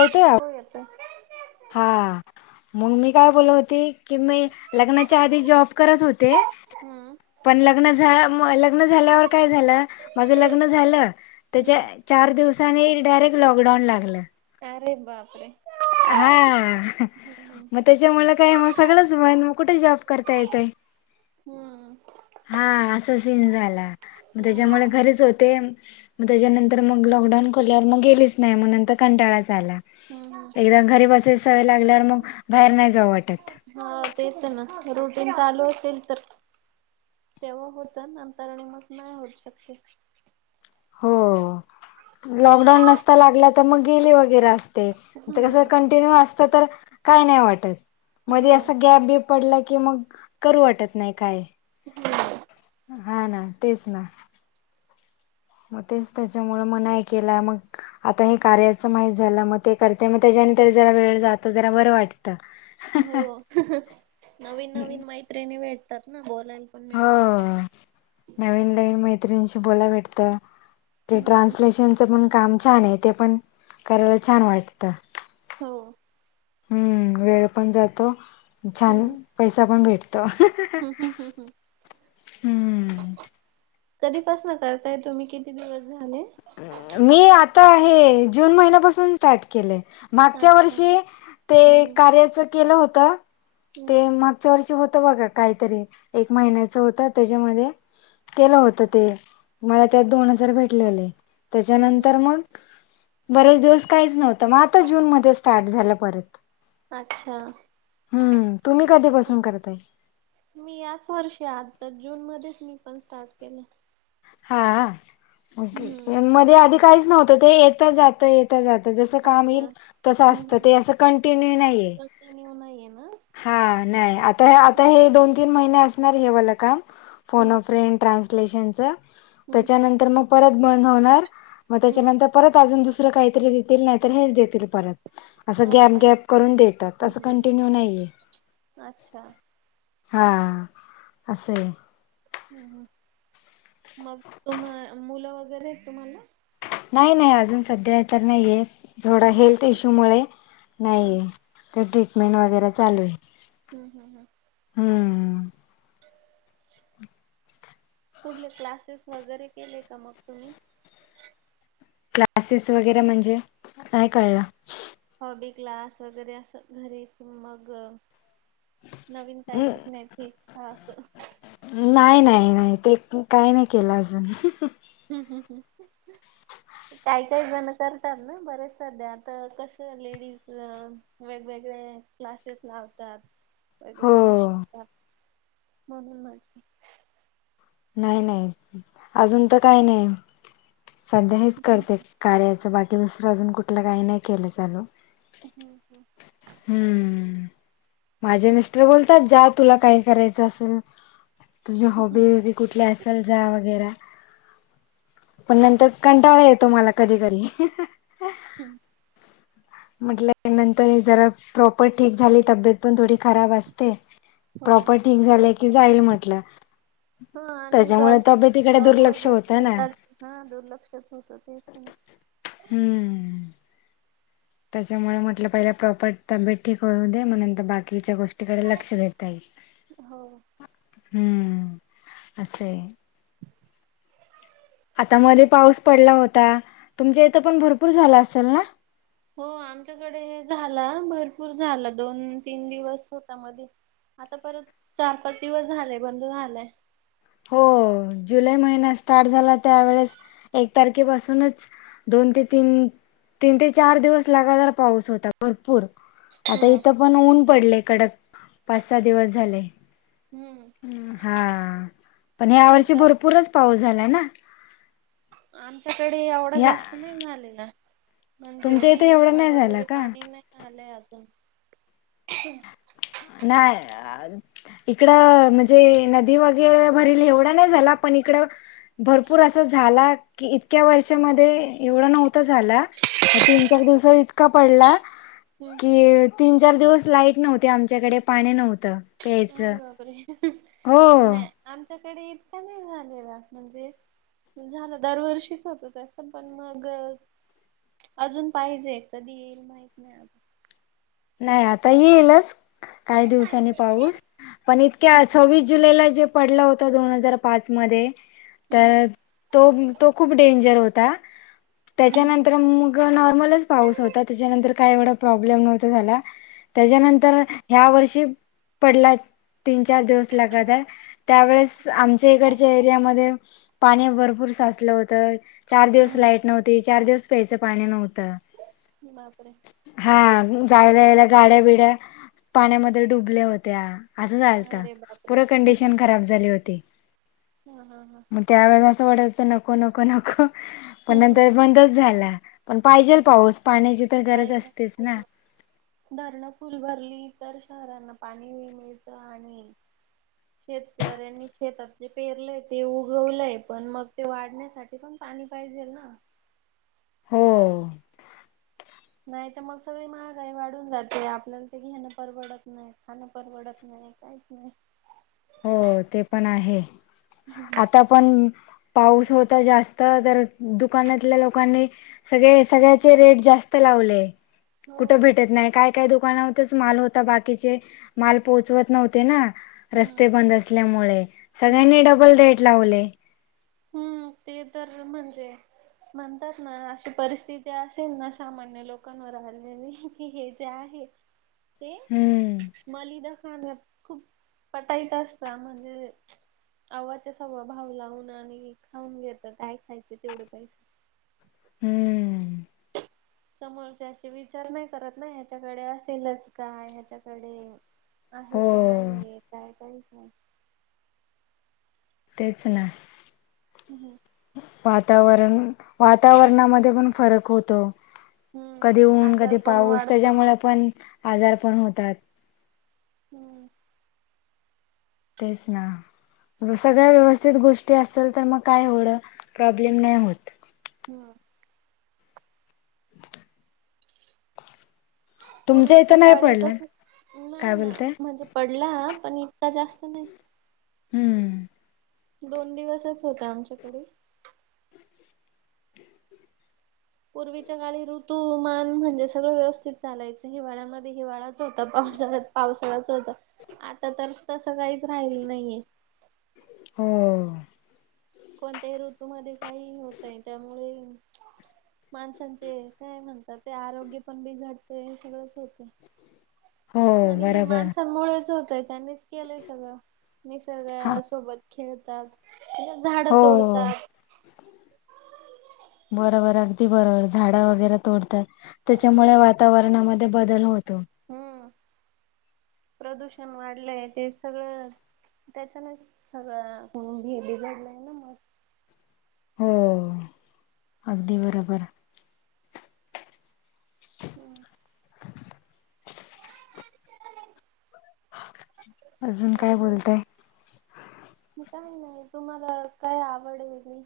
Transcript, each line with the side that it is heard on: left: येतोय आवाज?
right: हो येतोय.
left: हा, मग मी काय बोलत होती कि मी लग्नाच्या आधी जॉब करत होते.
right: हम्म.
left: पण लग्न झा मग लग्न झाल्यावर काय झालं, माझं लग्न झालं त्याच्या
right: हम्म
left: चार दिवसांनी डायरेक्ट लॉकडाऊन लागलं.
right: अरे बापरे.
left: हा मग त्याच्यामुळं काय मग सगळंच बंद, मग कुठे जॉब करता येतय.
right: हम्म.
left: हा असा सीन झाला, मग त्याच्यामुळे
right: हम्म
left: घरीच होते. मग त्याच्यानंतर मग लॉकडाऊन खोल्यावर मग गेलीच नाही, मग नंतर कंटाळाच आला.
right: हम्म हम्म.
left: एकदा घरी बसायची सवय लागल्यावर मग बाहेर नाही जावं वाटत.
right: हा तेच ना रुटीन चालू असेल तर तेव्हा होतं नंतर नी मग नाही होत शक्य.
left: हो लॉकडाऊन नसता लागला तर मग गेले वगैरे असते, आता कसं
right: हम्म
left: कंटिन्यू असतं तर काय नाही वाटत. मध्ये
right: हो
left: असा गॅप बीप पडला की मग करू वाटत नाही काय.
right: हम्म
left: हा ना तेच ना. मग तेच त्याच्यामुळे मग नाही केला, मग आता हे कार्याचं माहित झालं, मग ते करते, मग त्याच्याने तरी जरा वेळ जातो, जरा बरं वाटतं.
right: हो नवीन नवीन मैत्रिणी भेटतात ना बोलायला. पण
left: हो
right: मिळतात.
left: नवीन नवीन मैत्रिणींशी बोलाय भेटतं. ते
right: हम्म
left: ट्रान्सलेशनचं पण काम छान आहे, ते पण करायला छान वाटतं.
right: हो.
left: हम्म, वेळ पण जातो, छान पैसा पण भेटतो.
right: [unintelligible]
left: हम्म.
right: कधीपासनं करताय तुम्ही किती दिवस झाले?
left: मी आता हे जून महिन्यापासून स्टार्ट केलंय. मागच्या
right: अच्छा
left: वर्षी ते
right: हम्म
left: कार्याच केलं होतं
right: हम्म
left: ते मग च्या वर्षी होतं बघा काहीतरी एक महिन्याच होतं, त्याच्यामध्ये केलं होतं ते, मला त्यात दोन हजार भेटलेले
right: हम्म हम्म हम्म.
left: त्याच्यानंतर मग बरेच दिवस काहीच नव्हतं, मग आता जून मध्ये स्टार्ट झालं परत.
right: अच्छा.
left: हम्म, तुम्ही कधीपासून करताय?
right: मी याच वर्षी आत्ता जूनमध्येच मी पण स्टार्ट केलंय.
left: हा
right: हम्म
left: ओके मध्ये आधी काहीच नव्हतं ते येत जातं येतं जातं जसं काम
right: अच्छा
left: येईल
right: हम्म
left: तसं
right: हम्म
left: असतं ते
right: हम्म.
left: असं कंटिन्यू नाहीय.
right: कंटिन्यू नाहीये ना?
left: हा नाही आता आता हे दोन तीन महिने असणार हे मला काम फोन
right: हम्म
left: अ फ्रेंड, ट्रान्स क्रिप्शनच
right: हम्म
left: त्याच्यानंतर मग परत बंद होणार मग
right: हम्म
left: त्यांच्यानंतर परत अजून दुसरं काहीतरी देतील नाही तर हेच देतील परत. अस गॅप
right: अच्छा
left: गॅप करून देतात
right: हम्म
left: अस
right: हम्म हम्म.
left: कंटिन्यू नाहीये.
right: अच्छा
left: हा असय
right: हम्म हम्म मग तु मुल वगैरे तुम्हाला?
left: नाही नाही अजून सध्या तर नाहीये थोडा
right: नाही
left: हेल्थ
right: ना?
left: इश्यू मुळे
right: हा
left: नाहीये. तर ट्रीटमेंट वगैरे चालू आहे.
right: हम्म हम्म हं
left: हम्म
right: कुठले क्लासेस वगैरे केले का मग तुम्ही?
left: क्लासेस वगैरे म्हणजे नाही कळल?
right: हॉबी क्लास वगैरे अस घरीच मग नवीन काय शिकण्याची इच्छा अस.
left: नाही नाही नाही ते काही नाही केल अजून.
right: [inaudible] काय काही जण करतात ना बरेच सध्या आता कस लेडीज वेगवेगळे क्लासेस लावतात.
left: हो.
right: वेगवेगळे शिकतात म्हणून म्हंटल.
left: नाही नाही अजून तर काय नाही, सध्या हेच करते. कार्याच बाकी दुसर अजून कुठल काही नाही केल चालू.
right: हम्म हम्म
left: हम्म माझे मिस्टर बोलतात जा तुला काय करायच असल. तुझी हॉबी बिबी कुठली असेल जा वगैरे. पण नंतर कंटाळा येतो मला कधी कधी.
right: हम्म
left: म्हंटल नंतर जरा प्रॉपर ठीक झाली तब्येत पण थोडी खराब असते.
right: हो
left: प्रॉपर ठीक झाले की जाईल म्हटल.
right: हा आणि जॉब जॉब
left: दुर्लक्ष
right: वगैरे
left: होतं ना
right: केला, हा दुर्लक्षच होत. तेच ना
left: हम्म त्याच्यामुळे म्हटल पहिल्या प्रॉपर तब्येत ठीक होऊ दे मग नंतर बाकीच्या गोष्टीकडे लक्ष देता येईल.
right: हो
left: हम्म असय.
right: [inaudible]
left: आता मध्ये पाऊस पडला होता. तुमच्या इथ पण भरपूर झाला असेल ना?
right: हो आमच्याकडे झाला, भरपूर झाला दोन तीन दिवस होता मध्ये. आता परत चार पाच दिवस झालेय बंद झालाय.
left: हो जुलै महिना स्टार्ट झाला त्यावेेळेस एक तारखेपासूनच दोन ते तीन, तीन ते चार दिवस लगादार पाऊस होता भरपूर. आता
right: ह
left: इथ, पण ऊन पडलय कडक पाच सहा दिवस झाले.
right: हम्म
left: हां पण ह्यावर्षी
right: शेतात
left: भरपूरच पाऊस झाला ना.
right: आमच्याकडे एवढा
left: या
right: जास्त नाही झालेला. म्हणजे
left: तुमच्या इथे
right: विहिरी
left: एवढा
right: ना
left: नाही झाला
right: वगैरे
left: का
right: पाणी नाय आलय अजून.
left: नाही. इकड म्हणजे नदी वगैरे भरेल एवढा नाही झाला पण इकड भरपूर असा झाला की इतक्या वर्षामध्ये एवढा नव्हता झाला. तीन चार दिवसात इतका पडला
right: हम्म
left: की तीन चार दिवस लाईट नव्हती आमच्याकडे पाणी नव्हत प्यायच
right: अरे बापरे.
left: हो.
right: नाही आमच्याकडे इतका नाही झालेला. म्हणजे झालं दरवर्षीच होत. तर पण मग अजून पाहिजे कधी येईल माहित नाही. आता
left: नाही आता येईलच, काही दिवसांनी पाऊस पण इतक्या
right: हम्म
left: सव विस जुलैला जे पडला होत. दोन हजार पाच मध्ये
right: हम्म
left: तर तो तो खूप डेंजर होता.
right: हम्म
left: त्याच्यानंतर मग नॉर्मलच पाऊस होता. त्याच्यानंतर काय एवढा प्रॉब्लेम नव्हता झाला
right: हम्म
left: त्याच्यानंतर ह्या वर्षी पडला. तीन चार दिवस लगातार त्यावेळेस आमच्या इकडच्या एरियामध्ये पाणी भरपूर साचलं होतं. चार दिवस
right: हम्म
left: लाईट नव्हती, चार दिवस प्यायचं पाणी नव्हतं.
right: बापरे!
left: हा जायला यायला गाड्यां, बिड्या पाण्यामध्ये डुबल्या होत्या. असं झालंत.
right: अरे बापरे
left: पुर कंडिशन खराब झाली होती.
right: हा हा हा.
left: मग त्यावेेळेला असं वाटतं होतं. नको, नको, नको पण
right: हम्म
left: नंतर बंदच झाला. पण पाहिजेल.
right: हम्म
left: पाऊस पाण्याची तर गरज
right: पाहिजे
left: असतेच
right: तेच
left: ना!
right: धरणं फुल भरली तर शहरांना पाणीही मिळतं. आणि
left: [inaudible]
right: शेतकऱ्यांनी शेतात जे पेरलंय ते उगवलंय पण मग ते वाढण्यासाठी पण पाणी पाहिजेल ना?
left: हो
right: नाही तर मग सगळी महागाई वाढून जाते. 'आपल्याला ते घेणं परवडत नाही, खाणं परवडत नाही. नाही काहीच नाही.
left: हो ते पण आहे.
right: हह
left: आता पण पाऊस होता. जास्त तर दुकानातल्या लोकांनी सगळे सगळ्याचे रेट जास्त लावले.
right: हो
left: कुठे भेटत नाही. काय काय दुकानातच माल होता. बाकीचे माल पोहोचवत नव्हते ना.
right: हम्म
left: रस्ते बंद असल्यामुळे
right: हम्म
left: सगळ्यांनी डबल रेट लावले.
right: हू ते तर म्हणजे म्हणतात ना अशी परिस्थिती असेल. ना सामान्य लोकांवर आलेली की हे जे आहे.
left: [inaudible]
right: ते
left: हम्म
right: मालिदा खाना खूप पटाईट असता म्हणजे आव्हाच्या, सव्वा भाव लावून आणि खाऊन घेत काय खायचे तेवढे पैसे
left: हम्म
right: समोरच्याचे विचार नाही. 'करत ना ह्याच्याकडे असेलच का ह्याच्याकडे आहे
left: हो
right: की नाही ये, काय काहीच नाही.
left: तेच ना
right: हं हं
left: वातावरण वातावरणामधे पण फरक होतो.
right: हम्म
left: कधी ऊन,
right: आजार
left: कधी
right: पण
left: पाऊस
right: वाढत मग
left: त्याच्यामुळे पण आजार पण होतात.
right: हं
left: तेच ना सगळ्या व्यवस्थित गोष्टी असतील. तर मग काय एवढ प्रॉब्लेम नाही होत.
right: हम
left: तुमच्या
right: पुर्वीच्या
left: इथं नाही
right: काळी
left: पडलं
right: कस नाही
left: काय
right: ना
left: बोलते
right: म्हणजे पडला पण इतका जास्त नाही
left: हम्म
right: दोन दिवसच होता आमच्याकडे पुर्वीच्या काळी ऋतूमान म्हणजे सगळ व्यवस्थित चालायच हिवाळ्यामध्ये हिवाळाच होता पावसाळ्यात पावसाळाच होत आता तर तस काहीच राहिल नाहीये
left: हम
right: कोणत्याही ऋतू मधे काहीही होतय त्यामुळे माणसांचे काय म्हणतात ते आरोग्य पण बिघडतय सगळच होतय
left: हो
right: आणि हे
left: बरोबर
right: माणसांमुळेच होतय त्यांनीच केलय सगळ
left: हा
right: निसर्गासोबत खेळतात झाड
left: हो
right: तोडतात
left: बरोबर अगदी बरोबर झाड वगैरे तोडतात
right: हम्म
left: त्याच्यामुळे वात तावरणामध्ये बदल होतो
right: हम्म प्रदूषण वाढलय ते सगळ त्याच्यानच सगळ बिघडलं
left: हो अगदी बरोबर [inaudible] अजुन काय बोलताय
right: काही नाही तुम्हाला काय आवड वगैरे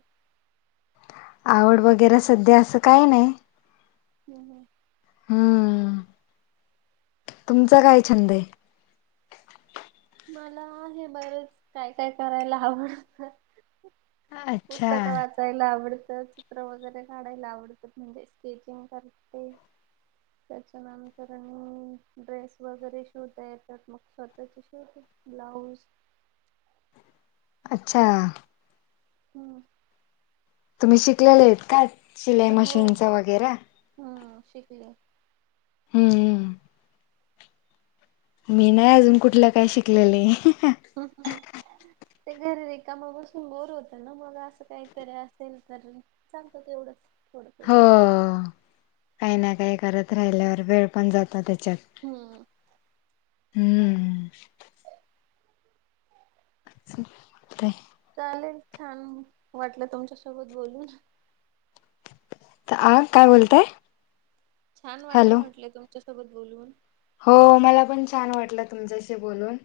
left: आवड वगैरे सध्या अस काही नाही
right: हम्म हं
left: हम्म तुमचा काय छंद आहे
right: मला हे बरंच काय काय करायला आवडत
left: अच्छा.
right: पुस्तक वाच वाचायला आवडत चित्र वगैरे काढायला आवडत म्हणजे स्केचिंग करते त्याच्यानंतर आणि ड्रेस वगैरे शिवता येतात मग स्वतःचे शिवते ब्लाऊज
left: अच्छा
right: हम्म
left: तुम्ही शिकलेले आहेत काय शिलाई मशीनच वगैरा
right: ह शिकले
left: हम्म्म मी नाही अजून कुठल काय शिकलेले
right: हम्म ते घरी रिकाम बसुन बोर होत ना मग अस काहीतरी असेल तर चालत तेवढच
left: हो काही ना काही करत राहिल्यावर वेळ पण जातो त्याच्यात
right: हम्म.
left: हम्म चालते
right: चालेल छान वाटल तुमच्यासोबत बोलुन
left: त आ काय बोलताय
right: छान वाटल
left: हॅलो
right: म्हटल तुमच्यासोबत बोलून
left: हो मला पण छान वाटल तुमच्याशी बोलुन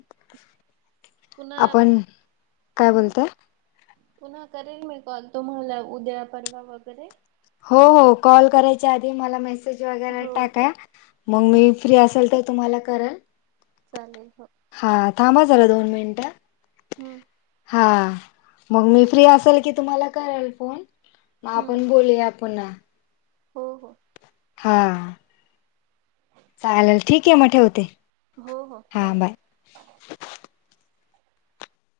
right: पुन्हा
left: आपण काय
right: हम्म
left: बोलताय?
right: पुन्हा करेल मी कॉल तुम्हाला उद्या परवा वगैरे.
left: हो हो कॉल करायच्या आधी मला मेसेज वगैरे
right: हो हो
left: टाका, मग मी
right: हम्म.
left: फ्री असेल तर तुम्हाला करल
right: चालेल हो.
left: हा, थांबा हा जरा दोन मिनिटं.
right: हम्.
left: हा, मग मी फ्री असेल की तुम्हाला करेल फोन म
right: हम्म
left: आपण बोलूया पुन्हा.
right: हो, हो.
left: हा.
right: [inaudible]
left: चालेल ठीक ये म ठेवते.
right: हो हो बाय.